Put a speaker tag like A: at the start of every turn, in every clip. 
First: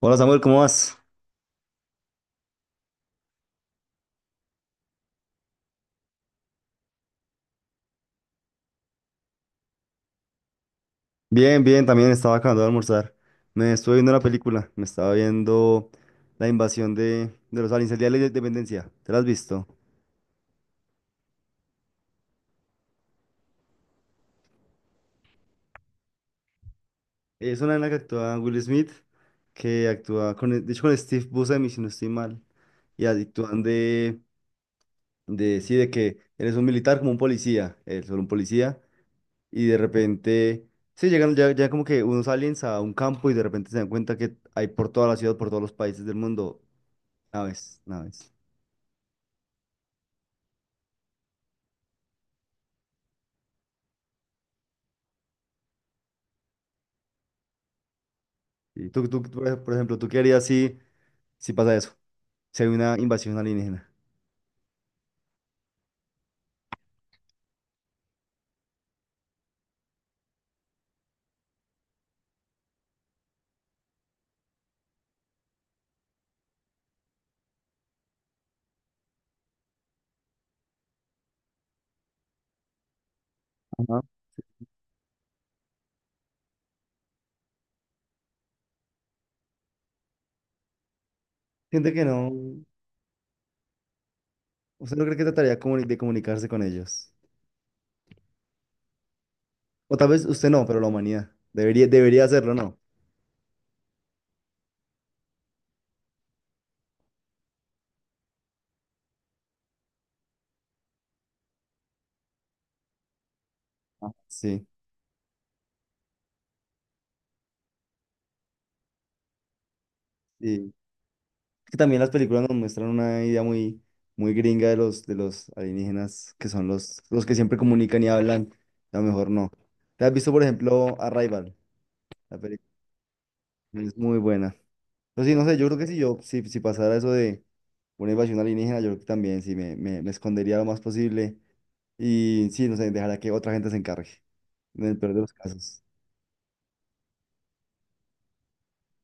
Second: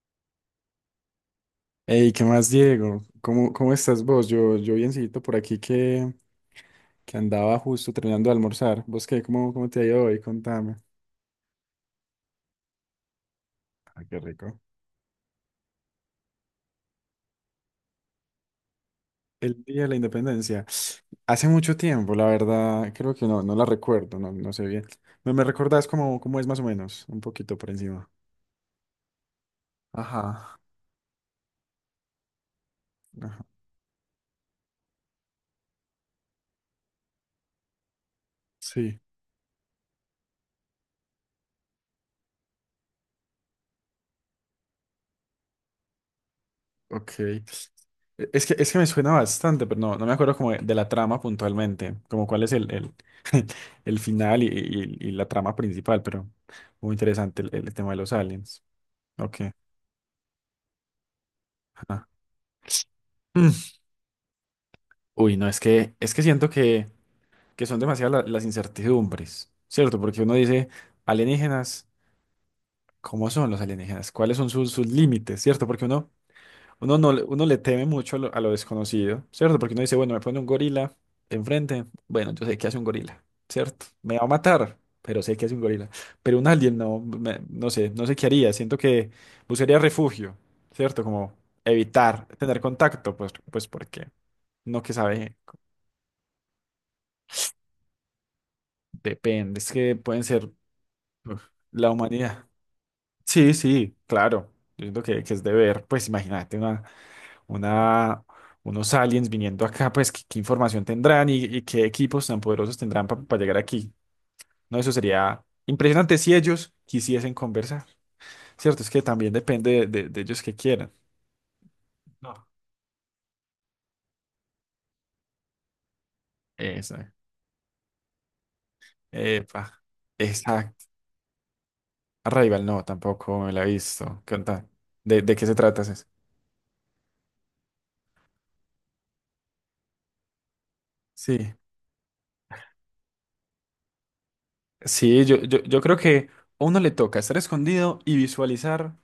A: Hola Samuel, ¿cómo vas?
B: Hey, ¿qué más, Diego? ¿Cómo estás vos? Yo biencito por aquí que andaba justo terminando de almorzar. ¿Vos qué? ¿Cómo te ha ido hoy? Contame.
A: Bien, bien, también estaba acabando de almorzar. Me estuve
B: Ah,
A: viendo
B: qué
A: una
B: rico.
A: película, me estaba viendo la invasión de los aliens, el Día de la Independencia. ¿Te la has
B: El
A: visto?
B: Día de la Independencia. Hace mucho tiempo, la verdad, creo que no, no la recuerdo, no, no sé bien. ¿Me recordás cómo es más o menos? Un poquito
A: Es
B: por
A: una en la que
B: encima.
A: actúa Will Smith, que actúa
B: Ajá.
A: con, de hecho, con Steve Buscemi, si no estoy mal. Y
B: Ajá.
A: actúan de, sí, de que eres un militar como un policía, él solo un policía,
B: Sí.
A: y de repente, sí, llegan ya, ya como que unos aliens a un campo y de repente se dan cuenta que hay por toda la ciudad, por todos los países del mundo,
B: Ok.
A: naves.
B: Es que me suena bastante, pero no, no me acuerdo como de la trama puntualmente, como cuál es el final y, y la trama principal, pero muy interesante el tema de los aliens.
A: Y tú,
B: Ok.
A: por ejemplo, ¿tú qué harías si, si pasa eso?
B: Ajá.
A: Si hay una invasión
B: Mm.
A: alienígena.
B: Uy, no, es que siento que son demasiadas las incertidumbres, ¿cierto? Porque uno dice, alienígenas, ¿cómo son los alienígenas? ¿Cuáles son sus límites? ¿Cierto? Porque uno. Uno, no, uno le teme mucho a lo, desconocido, ¿cierto? Porque uno dice, bueno, me pone un gorila enfrente, bueno, yo sé qué hace un gorila, ¿cierto?
A: Ajá.
B: Me va a matar, pero sé qué hace un gorila. Pero un alien no, no sé, qué haría, siento que buscaría refugio, ¿cierto? Como
A: Siente que
B: evitar
A: no.
B: tener contacto, pues porque no que
A: ¿Usted no cree que
B: sabe,
A: de comunicarse con ellos?
B: depende, es que
A: O tal
B: pueden
A: vez usted
B: ser
A: no, pero la humanidad.
B: uf, la
A: Debería
B: humanidad.
A: hacerlo, ¿no?
B: Sí, sí, claro, yo siento que es deber, pues imagínate una, unos aliens viniendo acá, pues qué información tendrán y qué equipos tan poderosos tendrán para llegar aquí.
A: Ah, sí.
B: No, eso sería impresionante si ellos quisiesen conversar. Cierto, es que también depende de, de ellos que
A: Sí.
B: quieran.
A: Es que también las películas
B: No.
A: nos muestran una idea muy, muy gringa de de los alienígenas, que son
B: Esa.
A: los que siempre comunican y hablan. A lo mejor no.
B: Epa.
A: ¿Te has visto, por
B: Exacto.
A: ejemplo, Arrival? La
B: Arrival
A: película
B: no, tampoco me la he
A: es muy
B: visto. ¿Qué
A: buena.
B: onda? ¿De,
A: Pero sí,
B: de
A: no
B: qué se
A: sé, yo creo
B: trata
A: que si
B: ese?
A: yo, si, si pasara eso de una invasión alienígena, yo creo que también sí me escondería lo más posible
B: Sí.
A: y sí, no sé, dejaría que otra gente se encargue, en el peor de
B: Sí,
A: los
B: yo
A: casos.
B: creo que a uno le toca estar escondido y visualizar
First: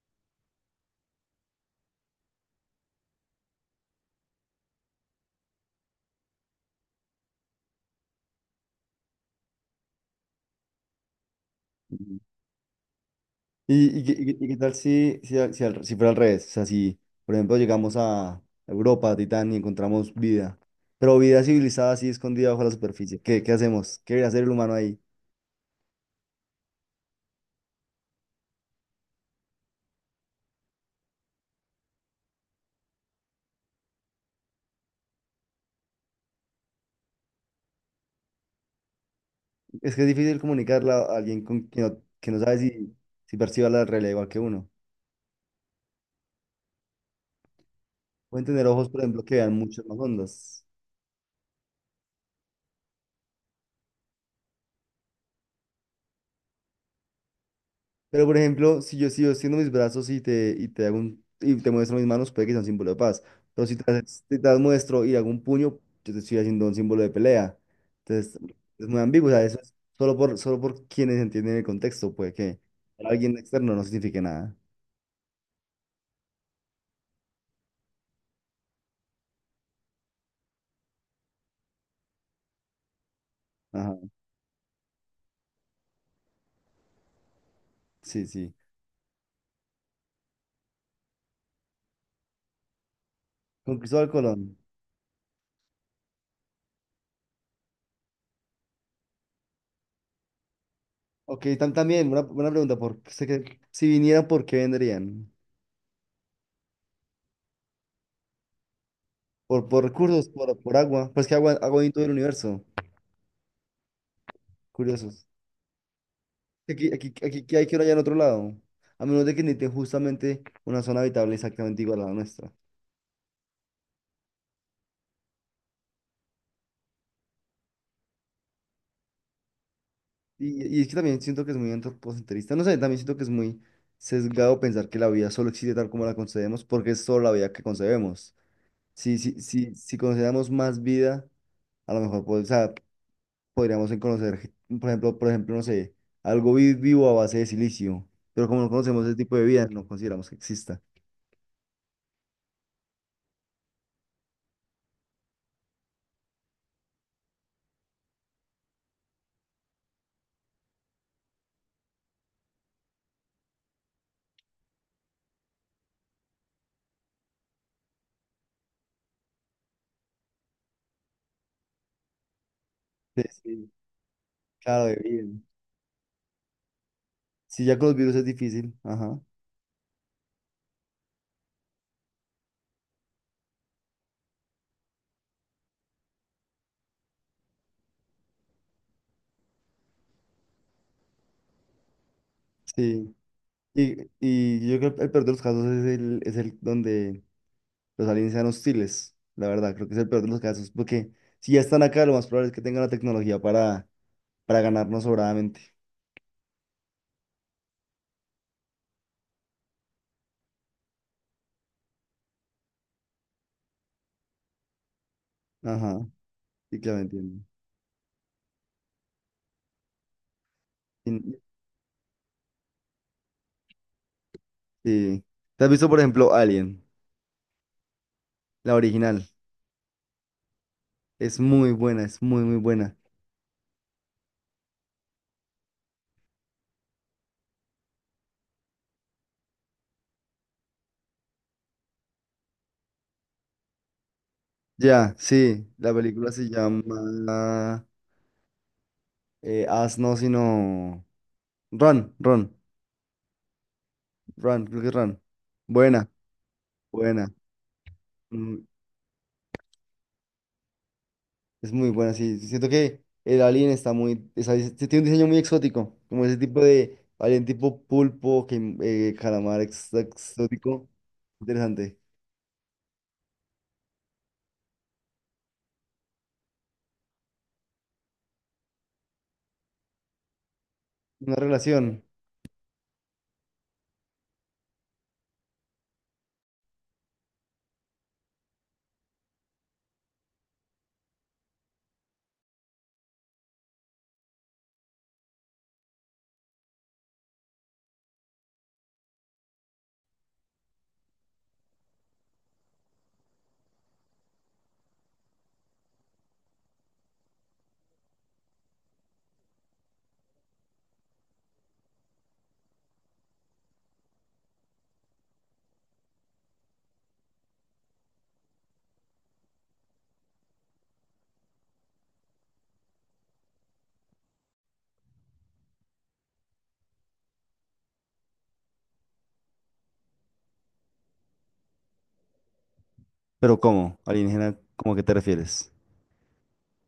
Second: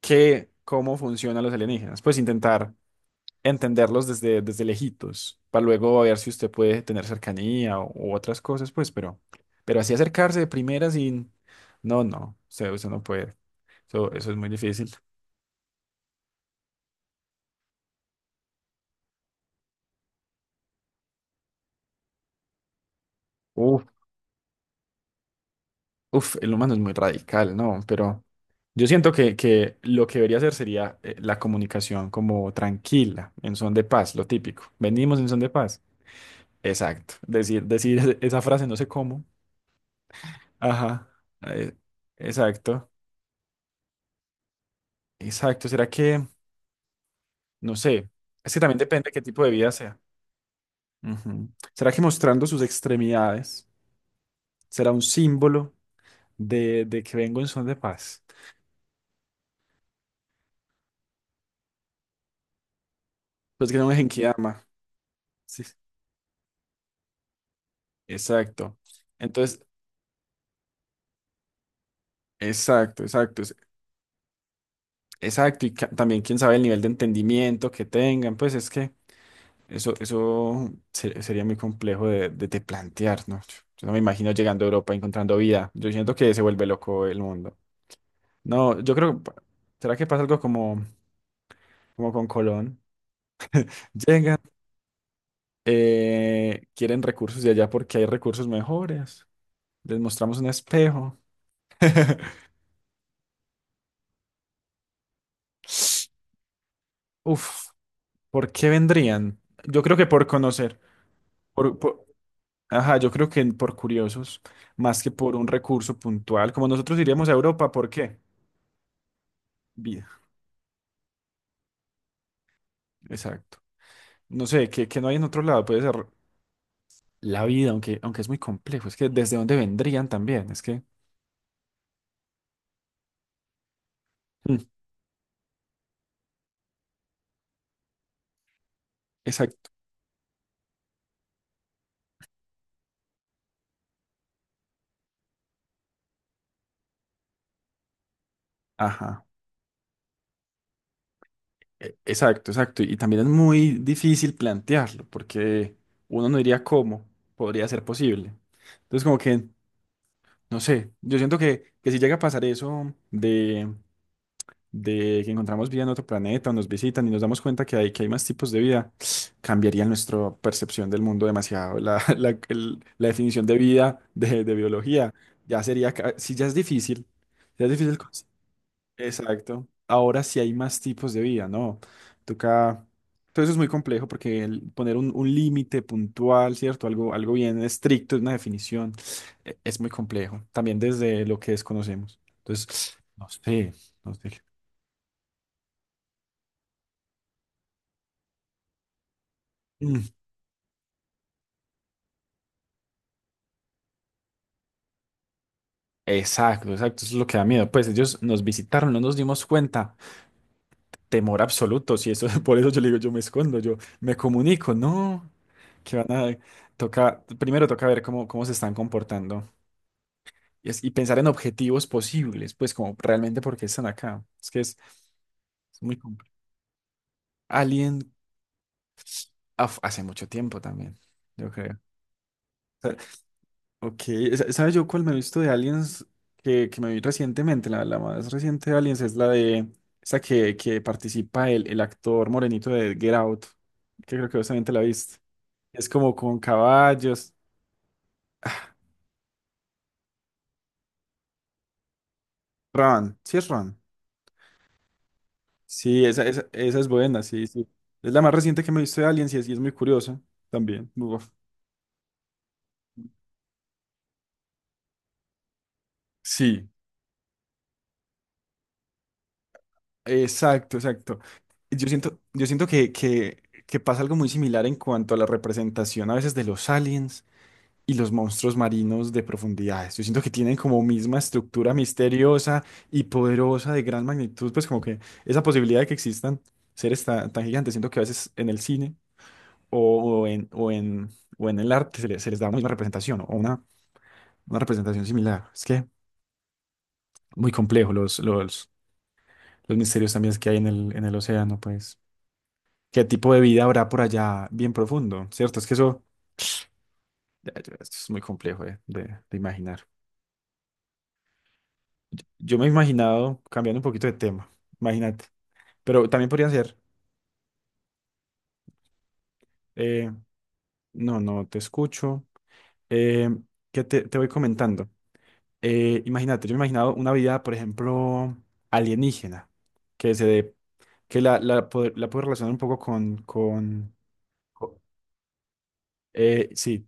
B: cómo funcionan los alienígenas. Pues intentar entenderlos desde lejitos, para luego ver si usted puede tener cercanía u otras cosas, pues, pero así acercarse de primera sin... No,
A: Ujú.
B: no, usted no puede.
A: Y, qué
B: Eso, eso es muy
A: tal
B: difícil.
A: si, si fuera al revés? O sea, si, por ejemplo, llegamos a Europa, a Titán, y encontramos vida, pero vida civilizada así escondida bajo la superficie, ¿qué, qué
B: Uf,
A: hacemos? ¿Qué debería hacer el humano ahí?
B: uf, el humano es muy radical, ¿no? Pero yo siento que lo que debería hacer sería la comunicación como tranquila, en son de paz, lo típico. Venimos en son de paz. Exacto. Decir esa frase, no sé cómo.
A: Es que es difícil comunicarla
B: Ajá.
A: a alguien con,
B: eh,
A: que no sabe
B: exacto.
A: si, si percibe la realidad igual que uno.
B: Exacto. ¿Será que... No sé,
A: Pueden
B: es que
A: tener
B: también
A: ojos, por
B: depende qué
A: ejemplo, que
B: tipo de
A: vean
B: vida
A: muchas más
B: sea.
A: ondas.
B: Ujú. ¿Será que mostrando sus extremidades será un símbolo de que vengo en son de paz?
A: Pero, por ejemplo, si yo sigo extiendo mis brazos y y te hago y te muestro mis manos, puede que sea un símbolo de paz. Pero
B: Pues que no me
A: si te las
B: Genkidama.
A: muestro y hago un
B: Sí, sí.
A: puño, yo te estoy haciendo un símbolo de pelea. Entonces,
B: Exacto.
A: es muy ambiguo. O sea, eso
B: Entonces,
A: es solo por, solo por quienes entienden el contexto. Puede que
B: exacto,
A: para alguien
B: exacto,
A: externo no signifique nada.
B: exacto. Y también quién sabe el nivel de entendimiento que tengan, pues es que eso sería muy complejo de plantear, ¿no? Yo no
A: Ajá,
B: me imagino llegando a Europa encontrando vida. Yo siento que se vuelve loco el mundo.
A: sí, sí.
B: No, yo creo, ¿será que pasa algo como con Colón?
A: Con Cristóbal
B: Llegan,
A: Colón.
B: quieren recursos de allá porque hay recursos mejores. Les mostramos un espejo.
A: Ok, tam- también, una buena pregunta. Por, sé que si vinieran, ¿por qué vendrían?
B: Uf, ¿por qué vendrían? Yo
A: Por
B: creo que por
A: recursos? Por
B: conocer,
A: agua? Pues que agua,
B: por,
A: agua en todo
B: por-
A: el universo.
B: ajá, yo creo que por curiosos, más que
A: Curiosos.
B: por un recurso puntual. Como nosotros iríamos a
A: Aquí, ¿qué hay
B: Europa,
A: que ir
B: ¿por
A: allá en otro
B: qué?
A: lado? A menos de que necesiten
B: Vida,
A: justamente una zona habitable exactamente igual a la nuestra.
B: exacto. No sé, que no hay en otro lado, puede ser la vida, aunque es muy complejo. Es que desde dónde vendrían también, es
A: Y
B: que,
A: es que también siento que es muy antropocentrista. No sé, también siento que es muy sesgado
B: mm,
A: pensar que la vida solo existe tal como la concebemos, porque es solo la vida que concebemos.
B: exacto,
A: Si consideramos más vida, a lo mejor pues, o sea, podríamos en conocer, ge- por ejemplo, no sé, algo vi- vivo a base de silicio. Pero como no conocemos ese
B: ajá.
A: tipo de vida, no consideramos que exista.
B: Exacto, exacto. Y también es muy difícil plantearlo, porque uno no diría cómo podría ser posible. Entonces, como que, no sé, yo siento que si llega a pasar eso de que encontramos vida en otro planeta o nos visitan y nos damos cuenta que hay más tipos de vida, cambiaría nuestra percepción del mundo demasiado. La
A: Sí,
B: definición de
A: sí,
B: vida de
A: claro, de
B: biología
A: vida.
B: ya sería, si ya es difícil,
A: Sí,
B: ya es
A: ya con los
B: difícil
A: virus es difícil. Ajá.
B: Exacto. Ahora sí hay más tipos de vida, ¿no? Toca. Todo eso es muy complejo porque el poner un límite puntual, ¿cierto? Algo bien estricto, una definición, es muy complejo. También desde lo que desconocemos. Entonces,
A: Sí.
B: no sé, no sé.
A: Y yo creo que el peor de los casos es es el donde los aliens sean hostiles. La verdad, creo que es el
B: Mm,
A: peor de los casos. Porque si ya están acá, lo más probable es que tengan la tecnología para ganarnos sobradamente.
B: Exacto, exacto. Eso es lo que da miedo. Pues ellos nos visitaron, no nos dimos cuenta. Temor absoluto. Si eso, por eso yo le digo, yo me escondo, yo me comunico. No, que
A: Ajá.
B: van a.
A: Sí, claro,
B: Toca,
A: entiendo.
B: primero toca ver cómo se están comportando. Y pensar en
A: Y-
B: objetivos posibles, pues como realmente por qué están acá. Es que es,
A: sí. ¿Te has
B: es
A: visto,
B: muy
A: por
B: complejo.
A: ejemplo, Alien?
B: Alien
A: La original.
B: hace mucho tiempo también,
A: Es
B: yo
A: muy
B: creo.
A: buena, es muy, muy buena.
B: Sa- Ok, ¿sabes yo cuál me he visto de Aliens que me vi recientemente? La más reciente de Aliens es la de esa que participa el actor morenito de Get Out, que creo que vos también te la
A: Ya,
B: viste.
A: sí.
B: Es
A: La
B: como
A: película
B: con
A: se
B: caballos.
A: llama.
B: Ah,
A: As no, sino. Run, Run,
B: Ron, sí es Ron.
A: Run, creo que es Run.
B: Sí,
A: Buena.
B: esa es buena,
A: Buena,
B: sí, sí. Es la más reciente
A: mm,
B: que me he visto de Aliens y es muy curiosa también. Uf.
A: es muy buena, sí. Siento que el alien está muy, o sea, es- tiene un diseño muy exótico, como ese tipo
B: Sí,
A: de alien tipo pulpo, que, calamar ex-
B: exacto,
A: exótico.
B: exacto. Yo
A: Interesante.
B: siento, yo siento que pasa algo muy similar en cuanto a la representación a veces de los aliens y los monstruos marinos de profundidades. Yo siento que tienen como misma
A: Una
B: estructura
A: relación.
B: misteriosa y poderosa de gran magnitud, pues como que esa posibilidad de que existan seres tan, tan gigantes, siento que a veces en el cine o, o en, o en, o en el arte se les da una misma representación o una representación similar. Es que muy complejo los misterios también que hay en el océano, pues. ¿Qué tipo de vida habrá por allá bien profundo? ¿Cierto? Es que ya, ya, esto es muy complejo de imaginar. Yo me he imaginado, cambiando un poquito de tema, imagínate. Pero también podría ser, eh, no, no, te escucho. Eh, ¿qué te voy comentando? Imagínate, yo me he imaginado una vida, por ejemplo, alienígena, que se dé, que la puedo relacionar un poco con,
A: Pero
B: con.
A: ¿cómo? Alienígena, ¿cómo a qué te refieres?
B: Sí,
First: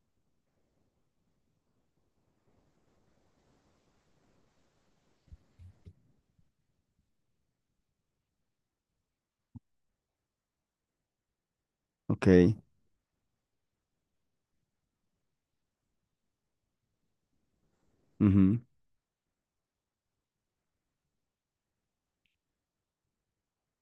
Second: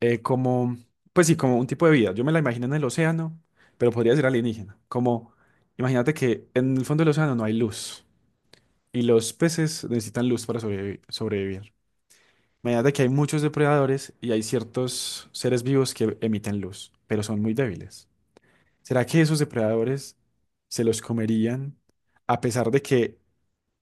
B: como, pues sí, como un tipo de vida. Yo me la imagino en el océano, pero podría ser alienígena. Como, imagínate que en el fondo del océano no hay luz y los peces necesitan luz para sobrevivir.
A: Ok.
B: Imagínate que hay muchos depredadores y hay ciertos seres vivos que emiten luz, pero son muy débiles.
A: Ujú.
B: ¿Será que esos depredadores se los comerían a pesar de que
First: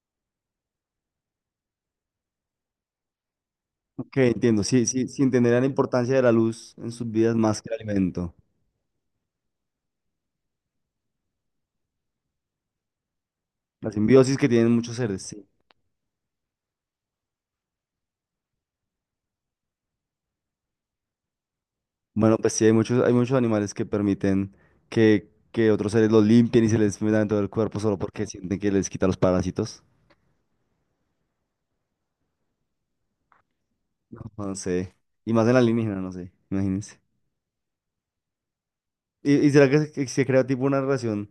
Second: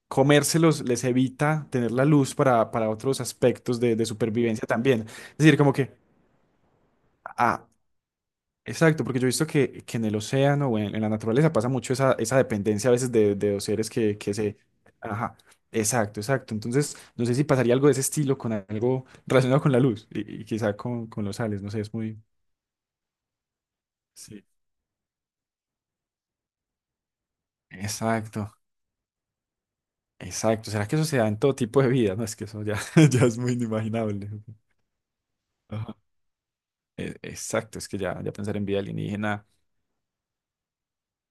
B: comérselos les evita tener la luz para otros aspectos de
A: Ok, entiendo.
B: supervivencia
A: Sí,
B: también?
A: sí
B: Es decir,
A: entenderán la
B: como que...
A: importancia de la luz en sus vidas más
B: ah,
A: que el alimento.
B: Exacto, porque yo he visto que en el océano o en la naturaleza pasa mucho esa dependencia a veces de dos seres
A: La
B: que
A: simbiosis que
B: se...
A: tienen muchos seres.
B: Ajá, exacto, exacto. Entonces, no sé si pasaría algo de ese estilo con algo relacionado con la luz y quizá con los sales, no sé, es muy...
A: Bueno, pues sí, hay muchos animales que
B: Sí.
A: permiten que otros seres los limpien y se les metan en todo el cuerpo solo porque
B: Exacto,
A: sienten que les quita los parásitos.
B: exacto. ¿Será que eso se da en todo tipo de vida? No, es que eso ya, ya es muy inimaginable.
A: No sé. Y más en la alienígena,
B: Ajá.
A: no sé, imagínense.
B: Exacto, es que ya, ya pensar en vida alienígena.
A: Y será que se crea tipo una relación?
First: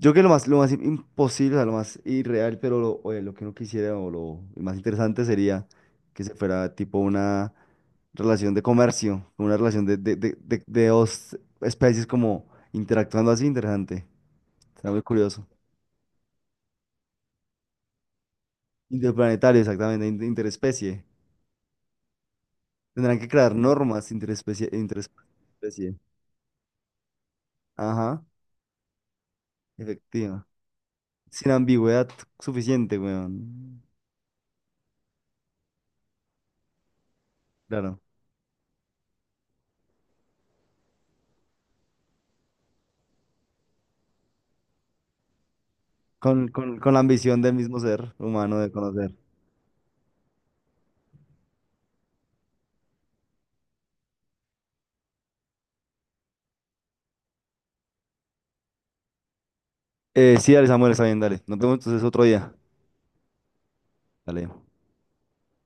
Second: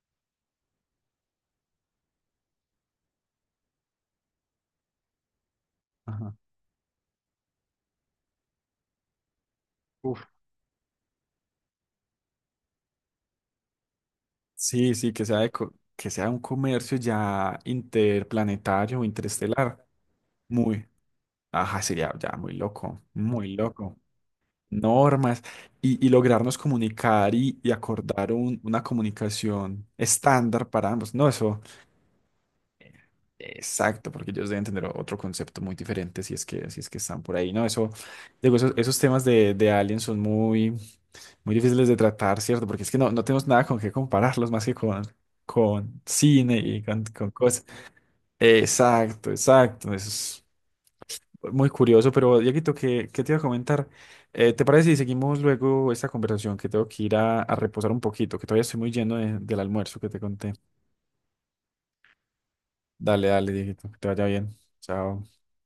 A: Yo creo que lo más imposible, o sea, lo más irreal, pero lo, oye, lo que no quisiera o lo más interesante sería que se
B: Ajá.
A: fuera tipo una relación de comercio, una relación
B: Uf.
A: de dos especies como interactuando así, interesante. Está
B: Sí,
A: muy
B: sí, que sea,
A: curioso.
B: que sea un comercio ya interplanetario o
A: Interplanetario,
B: interestelar.
A: exactamente, in-
B: Muy,
A: interespecie.
B: ajá, sería ya muy loco,
A: Tendrán que crear
B: muy loco.
A: normas
B: Normas
A: interespecie.
B: y lograrnos comunicar y
A: Ajá,
B: acordar una comunicación
A: efectiva.
B: estándar para ambos. No,
A: Sin
B: eso,
A: ambigüedad suficiente, weón.
B: exacto, porque ellos deben tener otro concepto muy diferente si es que están por ahí. No, eso,
A: Claro.
B: digo, esos temas de aliens son muy, muy difíciles de tratar, ¿cierto? Porque es que no tenemos nada con qué compararlos más que con
A: Con,
B: cine y
A: con la
B: con
A: ambición del
B: cosas.
A: mismo ser humano de conocer.
B: Exacto, exacto. Eso es. Muy curioso, pero Dieguito, ¿qué te iba a comentar? ¿Te parece si seguimos luego esta conversación? Que tengo que ir a reposar un poquito, que todavía estoy muy lleno del almuerzo que te
A: Sí,
B: conté.
A: dale, Samuel, está bien, dale. Nos vemos entonces otro día.
B: Dale, dale, Dieguito, que te vaya
A: Dale.
B: bien. Chao.